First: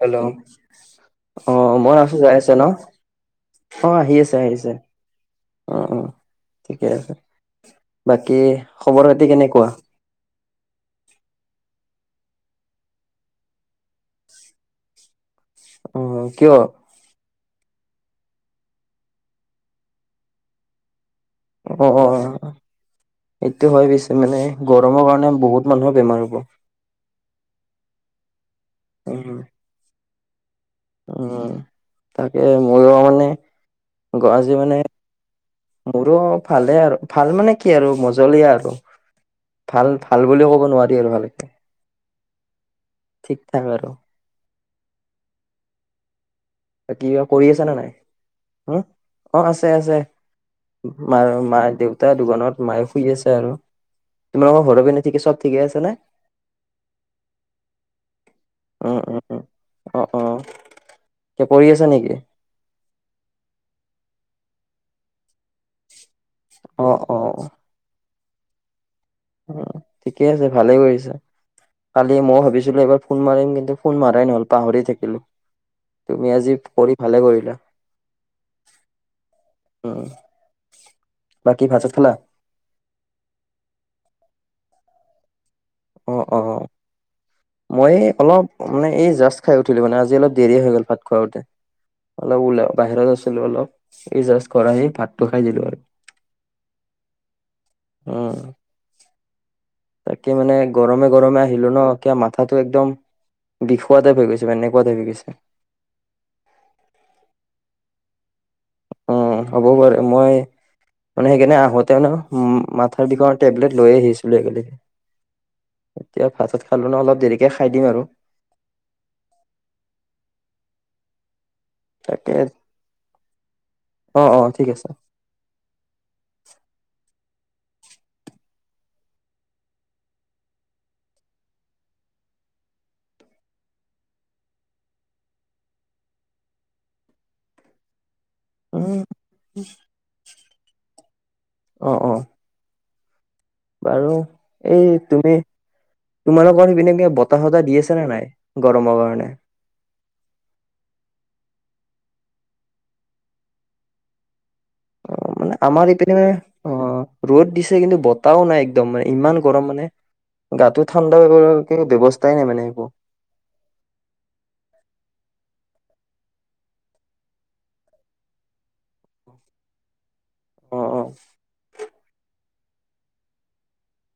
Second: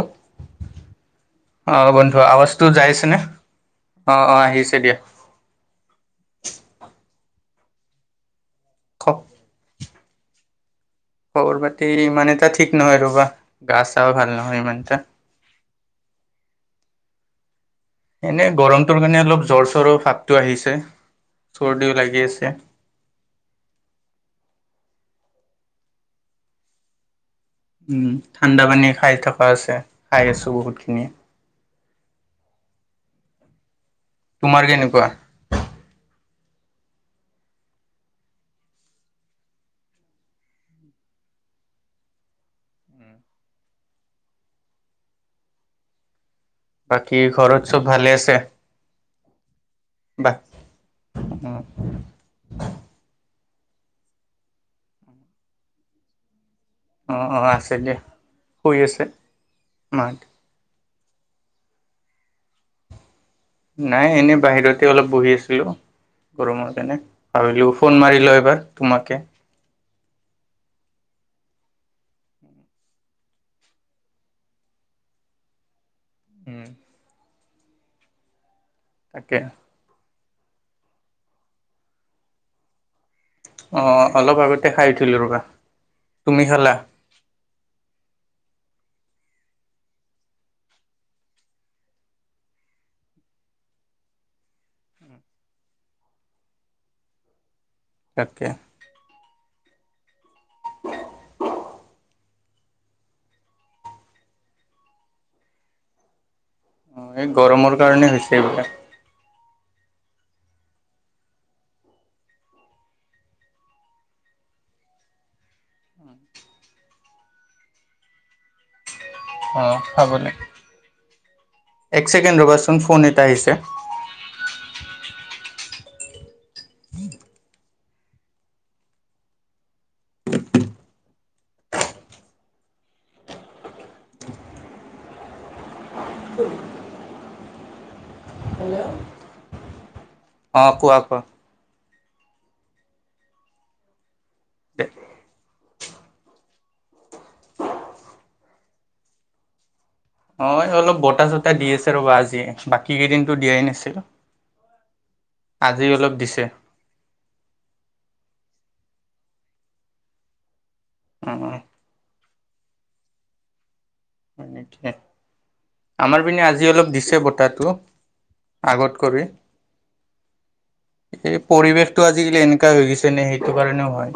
Hello. অ মই আছো বন্ধু যাই আছে ন, আৱাজটো যাই আছেনে অঁ আহি অ অ আছে আহি আছে। আহিছে দিয়া অ অ ঠিকে আছে । বাকী খ খবৰ-খাতি কেনেকুৱা? খবৰ বাতি ইমান এটা ঠিক নহয় ৰবা! গা চা ভাল নহয় ইমানটা । আহ কিয়? এনে গৰমটোৰ কাৰণে অলপ জ্বৰ চৰৰ ভাৱটো আহিছে । অ, সেইটো হয় পিছে মানে গৰমৰ কাৰণে বহুত মানুহৰ বেমাৰ হ'ব উম ঠাণ্ডা পানী খাই উম থকা হৈছে । খাই আছো বহুত উম । তাকে মোৰ মানে আজি তোমাৰ মানে কেনেকুৱা মোৰো ভালে আৰু । ভাল মানে কি আৰু মজলীয়া আৰু ভাল, ভাল বুলিও ক'ব নোৱাৰি আৰু ভালেকে ঠিক থাক আৰু বাকী কিবা কৰি ঘৰত আছা নে চব নাই? ভালে আছে হম অ আছে আছে বা । মাৰ মা -দেউতা দোকানত । মায়ে শুই আছে আৰু তোমালোকৰ ঘৰৰ পিনে ঠিকে চব ঠিকেই আছে নে? অ অ আছে দিয়া । শুই উম, আছে উম, উম। মা অ', অ', কিবা পঢ়ি আছা নেকি? নাই এনেই বাহিৰতে অলপ বহি আছিলোঁ । গৰমৰ অ', কাৰণে । অ', ভাবিলো ফোন মাৰি লওঁ এবাৰ তোমাকে উম। ঠিকে আছে ।ভালেই কৰিছা কালি ময়ো ভাবিছিলোঁ এবাৰ ফোন মাৰিম কিন্তু ফোন মাৰাই নহল পাহৰি থাকিলোঁ তুমি আজি উম কৰি ভালে কৰিলা তাকে উম উম । বাকী ভাত-ছাত খালা? অ অলপ আগতে খাই উঠিলো ৰবা অ অ তুমি খালা? মই অলপ মানে এই জাষ্ট খাই উঠিলোঁ । মানে আজি অলপ দেৰি হৈ গ'ল ভাত খাওঁতে অলপ ওলাই বাহিৰত আছিলো অলপ ।এই জাষ্ট আহি ভাতটো খাই দিলোঁ আৰু [inaudible] উম তাকে । এই মানে গৰমে গৰমে আহিলো ন । এ কিয় মাত কথাটো একদম বিখুৱা টাইপ হৈ গৈছে মানে এনেকুৱা টাইপ হৈ গৈছে অ এই গৰমৰ কাৰণে হৈছে এইবিলাক । উম হ'ব পাৰে মই মানে সেইকাৰণে আহোতে মানে মাথাৰ বিষৰ টেবলেট লৈ আহিছিলো একেলগে এতিয়া ভাত-ছাত খালো ন অলপ দেৰিকে খাই দিম আৰু । অ খাবলৈ এক তাকে ছেকেণ্ড ৰ'বাচোন ফোন এটা আহিছে অ', অ', ঠিক আছে। [unintelligible] উম । অ কোৱা কোৱা অ অ বাৰু এই তুমি তোমালোকৰ সেইপিনে কি বতাহ-চতাহ দি আছে নে নাই গৰমৰ কাৰণে? অ অলপ বতাহ চতাহ দি আছে ৰ'বা আজি বাকী কেইদিনো দিয়াই নাছিল অ মানে আজি আমাৰ অলপ ইপিনে দিছে অ ৰ'দ দিছে কিন্তু বত টাও নাই একদম মানে ইমান গৰম মানে গাটো ঠাণ্ডাৰ অ', কাৰণে ব্যৱস্থাও উপায় নাই মানে এইবোৰ তাকেহে আমাৰ পিনে আজি অলপ দিছে বতাহটো । আগত কৰি অ', অ', এই পৰিৱেশটো আজিকালি এনকা হৈ গৈছে নে সেইটো কাৰণেও হয়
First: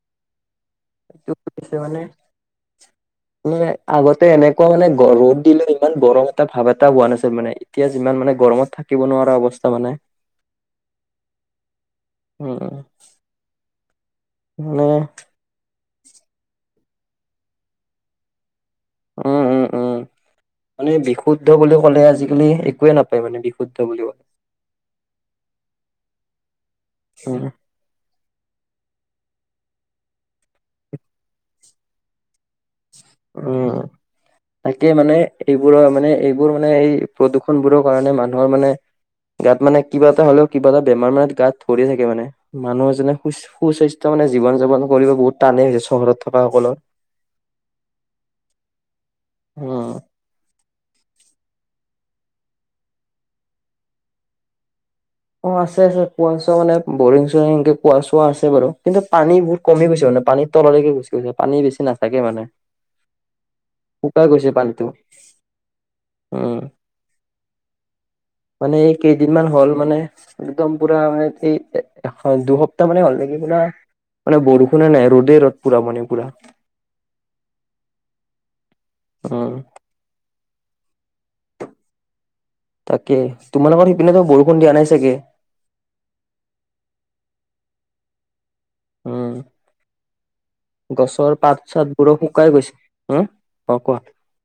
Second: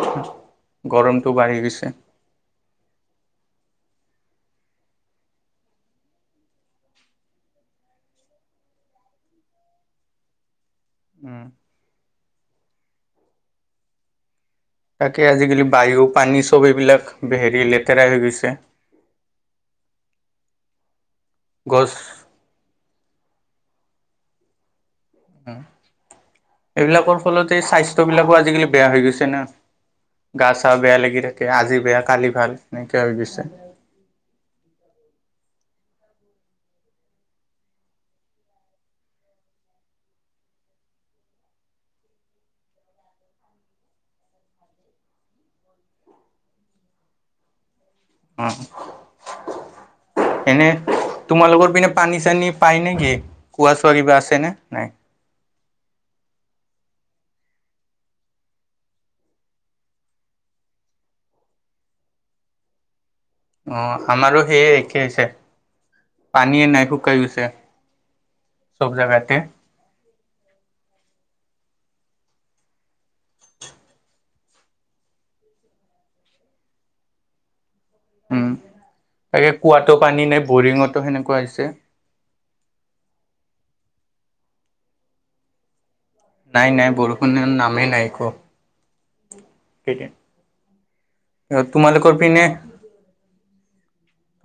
গৰমটো বাঢ়ি সটোছে গৈছে। মানে মানে আগত এনেকুৱা মানে ৰ'দ দিলে ইমান গৰম এটা ভাৱ এটা হোৱা নাছিল মানে এতিয়া যিমান মানে গৰমত থাকিব নোৱাৰে ৰা অৱস্থা মানে উম উম মানে তাকে আজিকালি বায়ু, পানী চব এইবিলাক হেৰি লেতেৰা হৈ গৈছে। উম, উম, উম মানে বিশুদ্ধ বুলি গছ ক'লে আজিকালি একোয়ে নাপ ই মানে বিশুদ্ধ বুলি ক উম এইবিলাকৰ উম ফলতে স্বাস্থ্য বিলাকো আজি আজিকালি বেয়া হৈ গৈছে না। গা চা বেয়া লাগি থাকে আজি বেয়া কালি ভাল। এনেকুৱা হৈ গৈছে উম তাকে মানে এইবোৰৰ মানে এইবোৰ মানে এই প্ৰদূষণবোৰৰ কাৰণে মানুহৰ মানে গাত মানে কিবা এটা হ'লেও কিবা এটা বেমাৰ মানে গাত ধৰি থাকে মানে মানুহ এজনে সু-সু স্বাস্থ্য মানে জীৱন যাপন কৰিব বহুত টানেই হৈছে চহৰত থকা সকলৰ। [inaudible] উম। উম। তোমালোকৰ পিনে পানী চানী পাই নেকি? কোৱা চোৱা কিবা আছে নে নাই? অ আছে, আছে। কোৱা চোৱা মানে বৰিং চৰিং এনকে কোৱা চোৱা আছে বাৰু কিন্তু পানী বহুত কমি গৈছে মানে। পানীৰ তললৈকে গুচি গৈছে। পানী বেছি নাথাকে মানে। [inaudible] অ শুকাই আমাৰো গৈছে সেয়ে পানীটো একেই হৈছে। উম পানীয়ে নাই শুকাই গৈছে। মানে চব এই জাগাতে কেইদিনমান হ'ল মানে একদম পুৰা মানে এই এ দুসপ্তাহ মানে হ'ল নেকি পুৰা মানে বৰষুণে নাই ৰ'দেই ৰ'দ পুৰা মানে পুৰা। [inaudible] উম উম তাকে কুৱাতো পানী নাই, বৰিঙতো সেনেকুৱা হৈছে। তাকে তোমালোকৰ সিপিনেতো বৰষুণ দিয়া নাই চাগে? নাই, নাই বৰষুণৰ নামেই নাই একো। উম সেইটোএ গছৰ পাত চাত বোৰো পিনে শুকাই গৈছে, হু।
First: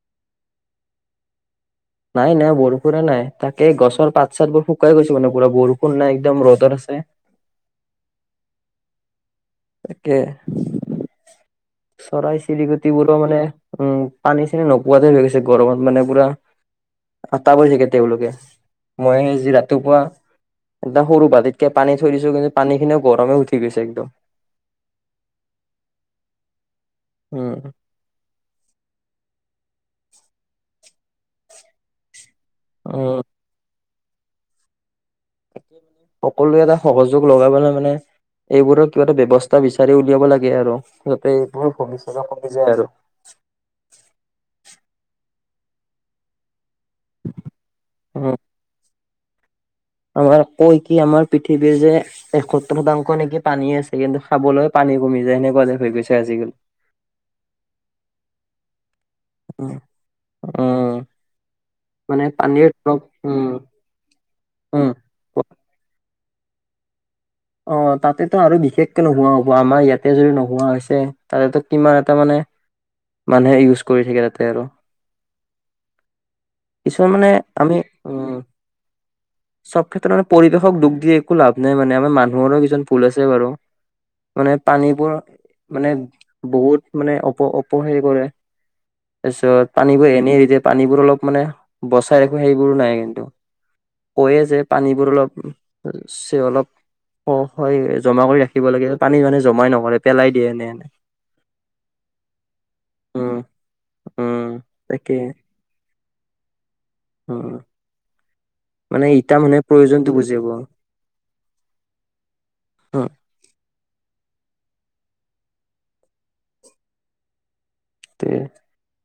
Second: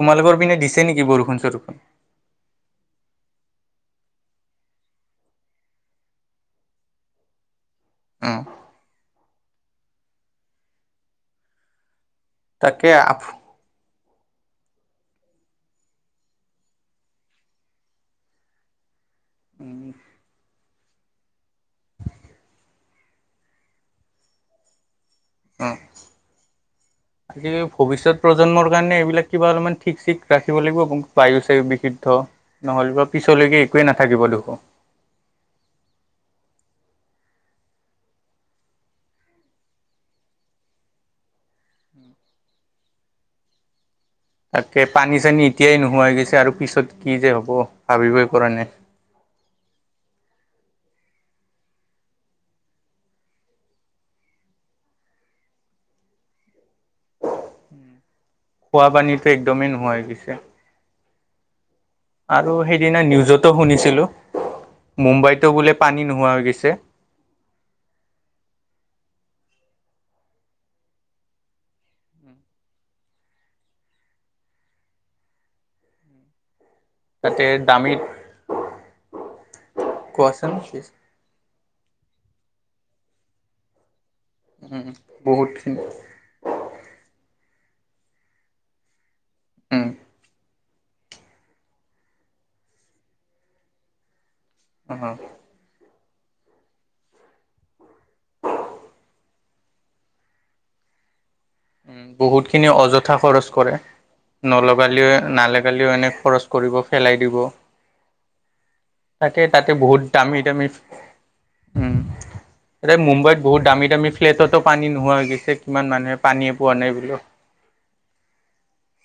তোমালোকৰ পিনে দিছে নেকি বৰষুণ চৰষুণ। নাই, নাই বৰষুণে নাই। তাকেই গছৰ পাত চাত বোৰ শুকাই গৈছে মানে পুৰা বৰষুণ নাই, একদম ৰ'দত আছে। উম। তাকে চৰাই তাকে চিৰিকতিবোৰো মানে আপ উম। পানী চানি নোপোৱা যেন হৈ গৈছে। গৰমত মানে পুৰা আটাহ পাৰি থাকে তেওঁলোকে। মই আজি ৰাতিপুৱা একদম সৰু বাল্টিতকে পানী থৈ দিছো কিন্তু পানী খিনিও গৰমে উঠি গৈছে একদম। উম ভৱিষ্যত প্ৰজন্মৰ কাৰণে এইবিলাক কিবা অলপমান ঠিক চিক ৰাখিব লাগিব আ বায়ু চায়ু বিশুদ্ধ নহ'লে বা উম পিছলৈকে একোৱে নাথাকিব দোখো। সকলোৱে এটা সহযোগ লগাবলৈ মানে এইবোৰৰ কিবা এটা ব্যৱস্থা বিচাৰি উলিয়াব লাগে আৰু যাতে এইবোৰ ভৱিষ্যতে কমি যায় আৰু। তাকে পানী চানী এতিয়াই নোহোৱা হৈ গৈছে আৰু পিছত কি যে হ'ব ভাবিবই উম পৰা নাই। আমাৰ কৈ কি আমাৰ পৃথিৱীৰ যে এসত্তৰ শতাংশ নেকি পানী আছে কিন্তু খাবলৈ পানী ক মি যাই এনেকুৱা যেন হৈ গৈচে আজি কালি। খোৱা পানীটো একদমেই উম নোহোৱা হৈ গৈছে। উম মানে আৰু পানীৰ অলপ সেইদিনা উম নিউজতো শুনিছিলো উম মুম্বাইতো বোলে পানী নোহোৱা হৈ গৈছে। অ তাতেটো আৰু বিশেষকে নোহোৱা হব আমাৰ ইয়াতে যদি নোহোৱা হৈছে তাতেতো কিমান এটা মানে হয় মানুহে ইউজ কৰি থাকে তাতে আৰু উম কিছুমান মানে আমি উ চব ক্ষেত্ৰত মানে কোৱাচোন পৰিৱেশক দুখ দি একো লাভ নাই মানে মানু কিছু ভুল আছে বাৰু। মানে উম পানীবোৰ বহুতখিনি মানে বহুত মানে অপ অপহেৰি কৰে। তাৰ পিছত উম পানীবোৰ এনেই এৰি দিয়ে পানীবোৰ অলপ মানে বচাই ৰাখো সেইবোৰো নাই কিন্তু। পৰে যে অ পানীবোৰ অলপ অলপ। অ হয় জমা কৰি ৰাখিব লাগে পানী জমাই নকৰে পেলাই দিয়ে এনে এনে উ বহুত খিনি অযথা উম খৰচ কৰে। উম নলাগেলেও তাকে নলাগেলেও এনে খৰচ কৰিব পেলাই দিব অ', মানে ইটা তাকে মানে তাতে বহুত প্ৰয়োজনটো বুজি দামী পাব দামী। উম এ উম, মুম্বাইত বহুত দামী দামী ফ্লেট। পানী নোহোৱা হৈ গৈছে কিমান মানুহে পানীয়ে পোৱা নাই বোলো।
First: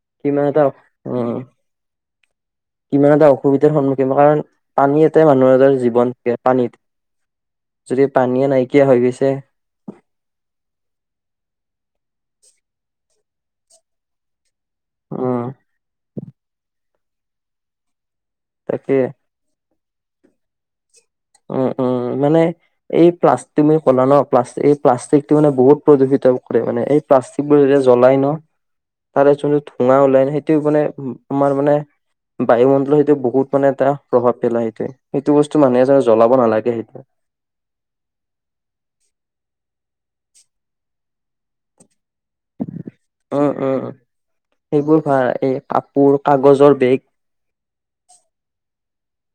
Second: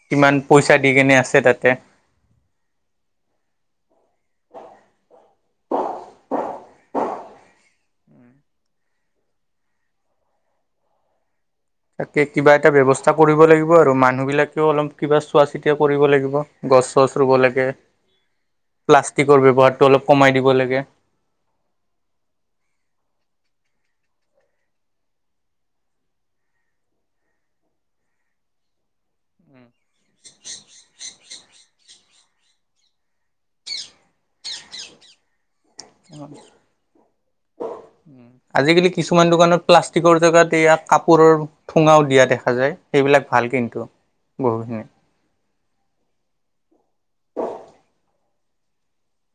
কিমান এটা পইচা দি কেনে আছে অ', তাতে। কিমান এটা অসুবিধাৰ সন্মুখীন কাৰণ পানী এটা মানুহ এ জীৱ। বন থে পানীত যদি পানীয়ে নাইকিয়া হৈ গৈছে। তাকে কিবা এটা ব্যৱস্থা কৰিব লাগিব আৰু মানুহ বিলাক অলপ কিবা উম, চোৱা চিতা কৰিব লাগিব গছ চছ ৰুব লাগে। তাকে প্লাষ্টিকৰ ব্যৱহাৰটো অলপ কমাই দিব লাগে । উ মানে এই প্লা তমি কলা ন প্লা এই প্লাষ্টিক টো মানে বহুত প্ৰযূষিত কৰে মানে। প্লাষ্টিক বোৰ যেতিয়া জ্বলাই ন। তাৰে চোন ধোৱা ওলাই ন সেইটো মানে আমাৰ মানে। বায়ুমণ্ডলৰ সেইটো বহুত মানে এটা প্ৰভাৱ পেলায় সেইটো‌, সেইটো বস্তু মানুহে জ আজিকালি কিছুমান দোকানত প্লাষ্টিক জেগাত ইয়াক কাপোৰৰ ঠোঙাও দিয়া দেখা যায়। সেইবিলাক ভাল উম কিন্তু উম বহুখিনি সেইবোৰ ভ এই কাপোৰ কাগজৰ বেগ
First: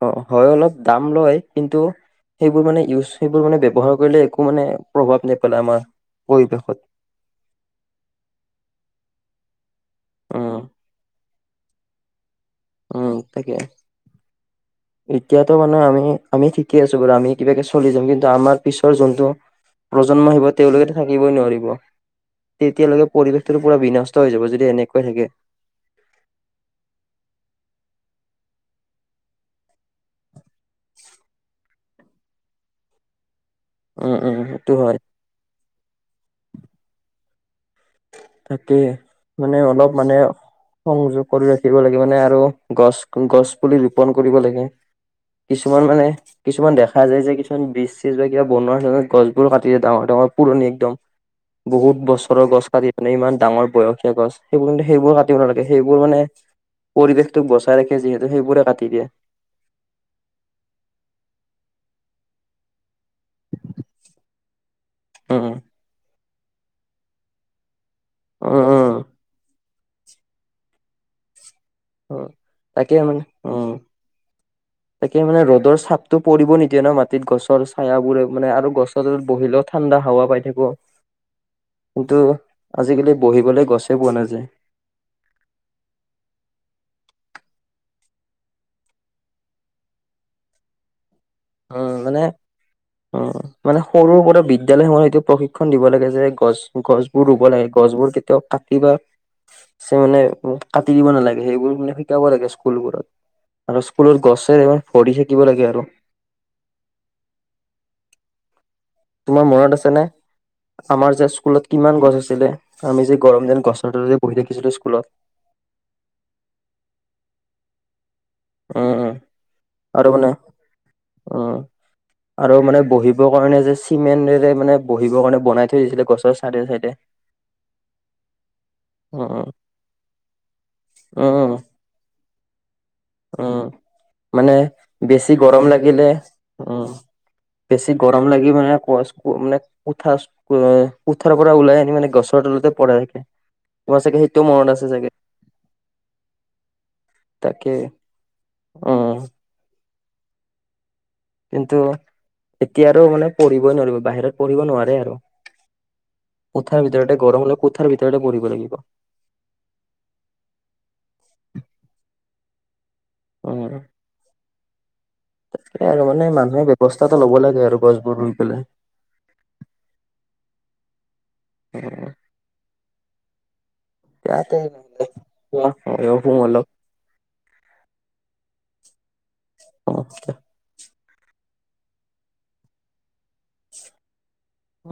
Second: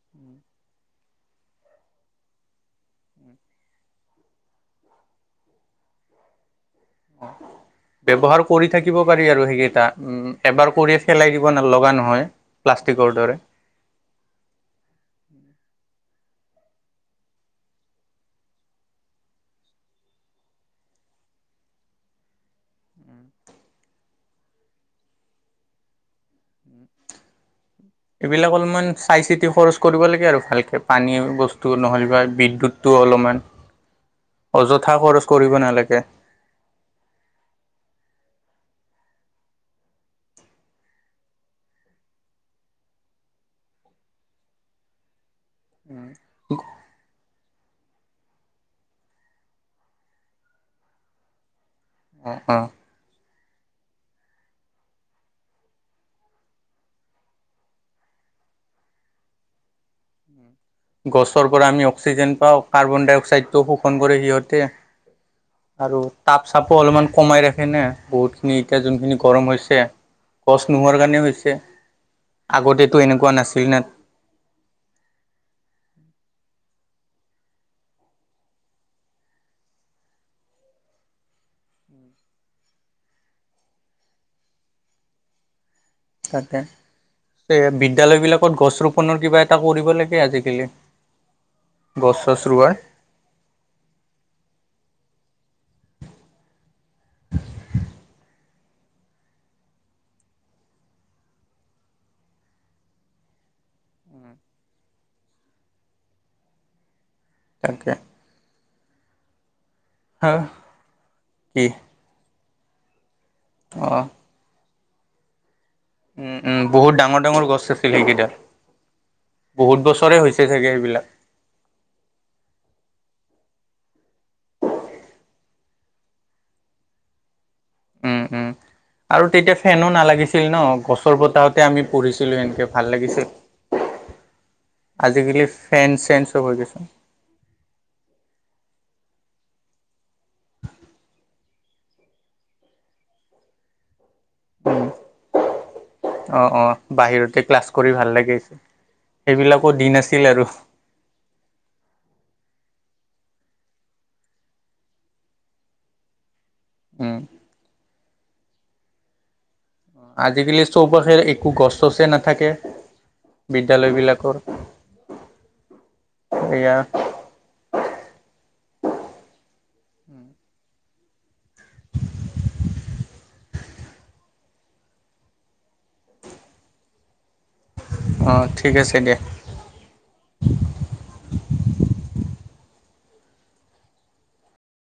অ হয় অলপ দাম লয় কিন্তু সেইবোৰ মানে ইউজ সেইবোৰ মানে ব্যৱহাৰ কৰিলে একো মানে প্ৰভাৱ নেপেলাই আমাৰ পৰিৱেশত। অ ব্যৱহাৰ কৰি থাকিব পাৰি আৰু সেইকেইটা উম এবাৰ কৰিয় পেলাই দিব ন লগা নহয়। উম প্লাষ্টিকৰ দৰে তাকে এতিয়া বৰ্তমানে আমি আমি ঠিকে আছো বাৰু আমি কিবাকে চলি যাম কিন্তু আমাৰ পিছৰ যোনটো প্ৰজন্ম আহিব তেওঁলোকেতো থাকিবই নোৱাৰিব। তেতিয়ালৈকে পৰিৱেশটো পুৰা বিনষ্ট হৈ যাব যদি এনেকোৱাই থাকে। উম এইবিলাক অলপমান চাই চিতি খৰচ কৰিব লাগে আৰু ভালকে পানী বস্তু। নহব বিদ্যুৎটো অলপমান উম উম সেইটো অযথা হয় খৰচ কৰিব নালাগে । তাকে মানে অলপ মানে। সংযোগ কৰি ৰাখিব লাগে মানে আৰু গছ গছ পুলি ৰোপন কৰিব লাগে। কিছুমান মানে কিছুমান দেখা যায় যে কিছুমান, ব চীজ বা কিবা বনোৱা হৈছে গছবোৰ কাটি য ডাঙৰ ডাঙৰ পুৰণি একদম বহুত অ বছৰৰ অ গছ কাটি মানে ইমান ডাঙৰ বয়সীয়া গছ সেইবোৰ কিন্তু সেইবোৰ কাটিব নালাগে সেইবোৰ মানে পৰিৱেশটোক বচাই ৰাখে যিহেতু সেইবোৰে কাটি দিয়ে। উম গছৰ পৰা আমি অক্সিজেন পাওঁ কাৰ্বন ডাই অক্সাইডটোও শোষণ কৰে সিহঁতে উম আৰু তাপ চাপো অলপমান কমাই ৰাখে নে বহুতখিনি উম এতিয়া উম যোনখিনি গৰম হৈছে। গছ নোহোৱাৰ কাৰণে হৈছে উম তাকে আগতেতো মানে এনেকুৱা নাছিল উম ন, তাকে মানে ৰ'দৰ চাপটো পৰিব নি দিয়ে মাটিত গছৰ ছায়াবোৰে মানে আৰু গছৰ বহিলেও ঠাণ্ডা হাৱা পাই থাকো। কিন্তু আজিকালি বহিবলৈ গছে পোৱা নাযায়। তাকে বিদ্যালয় বিলাকত গছ ৰোপনৰ কিবা এটা কৰিব লাগে আজিকালি উম গছ মানে চছ ৰোৱাৰ উম মানে সৰুৰ পৰা বিদ্যালয় সমূহৰ এইটো প্ৰশি ক্ষণ দিব লাগে যে গছ গছ বোৰ ৰুব লাগে গছবোৰ কেতিয়াও কাটি বা চ মানে কাটি দিব নালাগে সেইবোৰ মানে শিকাব লাগে স্কুলবোৰত। আৰু স্কুলৰ গছে ভৰি থাকিব লাগে আৰু তাকে তোমাৰ মনত আছে নে হা আমাৰ যে কি স্কুলত কিমান গছ আছিলে আমি যে গৰম দিনত গছৰ অ তলত যে বহি থাকিছিলো স্কুলত। উম উম বহুত ডাঙৰ ডাঙৰ গছ আছিল সেইকেইটা উম উম বহুত আৰু বছৰে মানে হৈছে চাগে সেইবিলাক। উম আৰু মানে বহি বৰ কাৰণে যে চিমেণ্টৰে মানে বহিবৰ কাৰণে বনাই থৈ দিছিলে গছৰ চাইডে চাইডে। উম উম আৰু উম তেতিয়া ফেনো নালাগিছিল ন গছৰ উম উম বতাহতে আমি পঢ়িছিলো এনেকে উম মানে বেছি আজিকালি গৰম ফেন লাগিলে চেন চব হৈ গৈছে উম বেছি গৰম লাগি মানে কোৱাচ মানে কোঠা কোঠাৰ পৰা ওলাই আনি মানে গছৰ তলতে পঢ়াই তোমাৰ চাগে সেইটোও মনত আছে চাগে। [unintelligible] অ অ বাহিৰতে ক্লাছ তাকে কৰি ভাল লাগে অ সেইবিলাকো দিন আছিল আৰু কিন্তু এতিয়া আৰু মানে পঢ়িবই নোৱাৰিব বাহিৰত পঢ়িব নোৱাৰে আৰু [inaudible] কোঠাৰ উম, ভিতৰতে গৰম হলে কোঠাৰ ভিতৰতে পঢ়িব লাগিব থাকে বিদ্যালয় বিলাকৰ তাৰ আৰু মানে মানুহে ব্যৱস্থাটো ল'ব লাগে আৰু গছবোৰ ৰুই পেলাই। উম। উম তাতে মইয়ো শু অলপ অ ঠিক আছে দিয়া। অ [unintelligible] [unintelligible]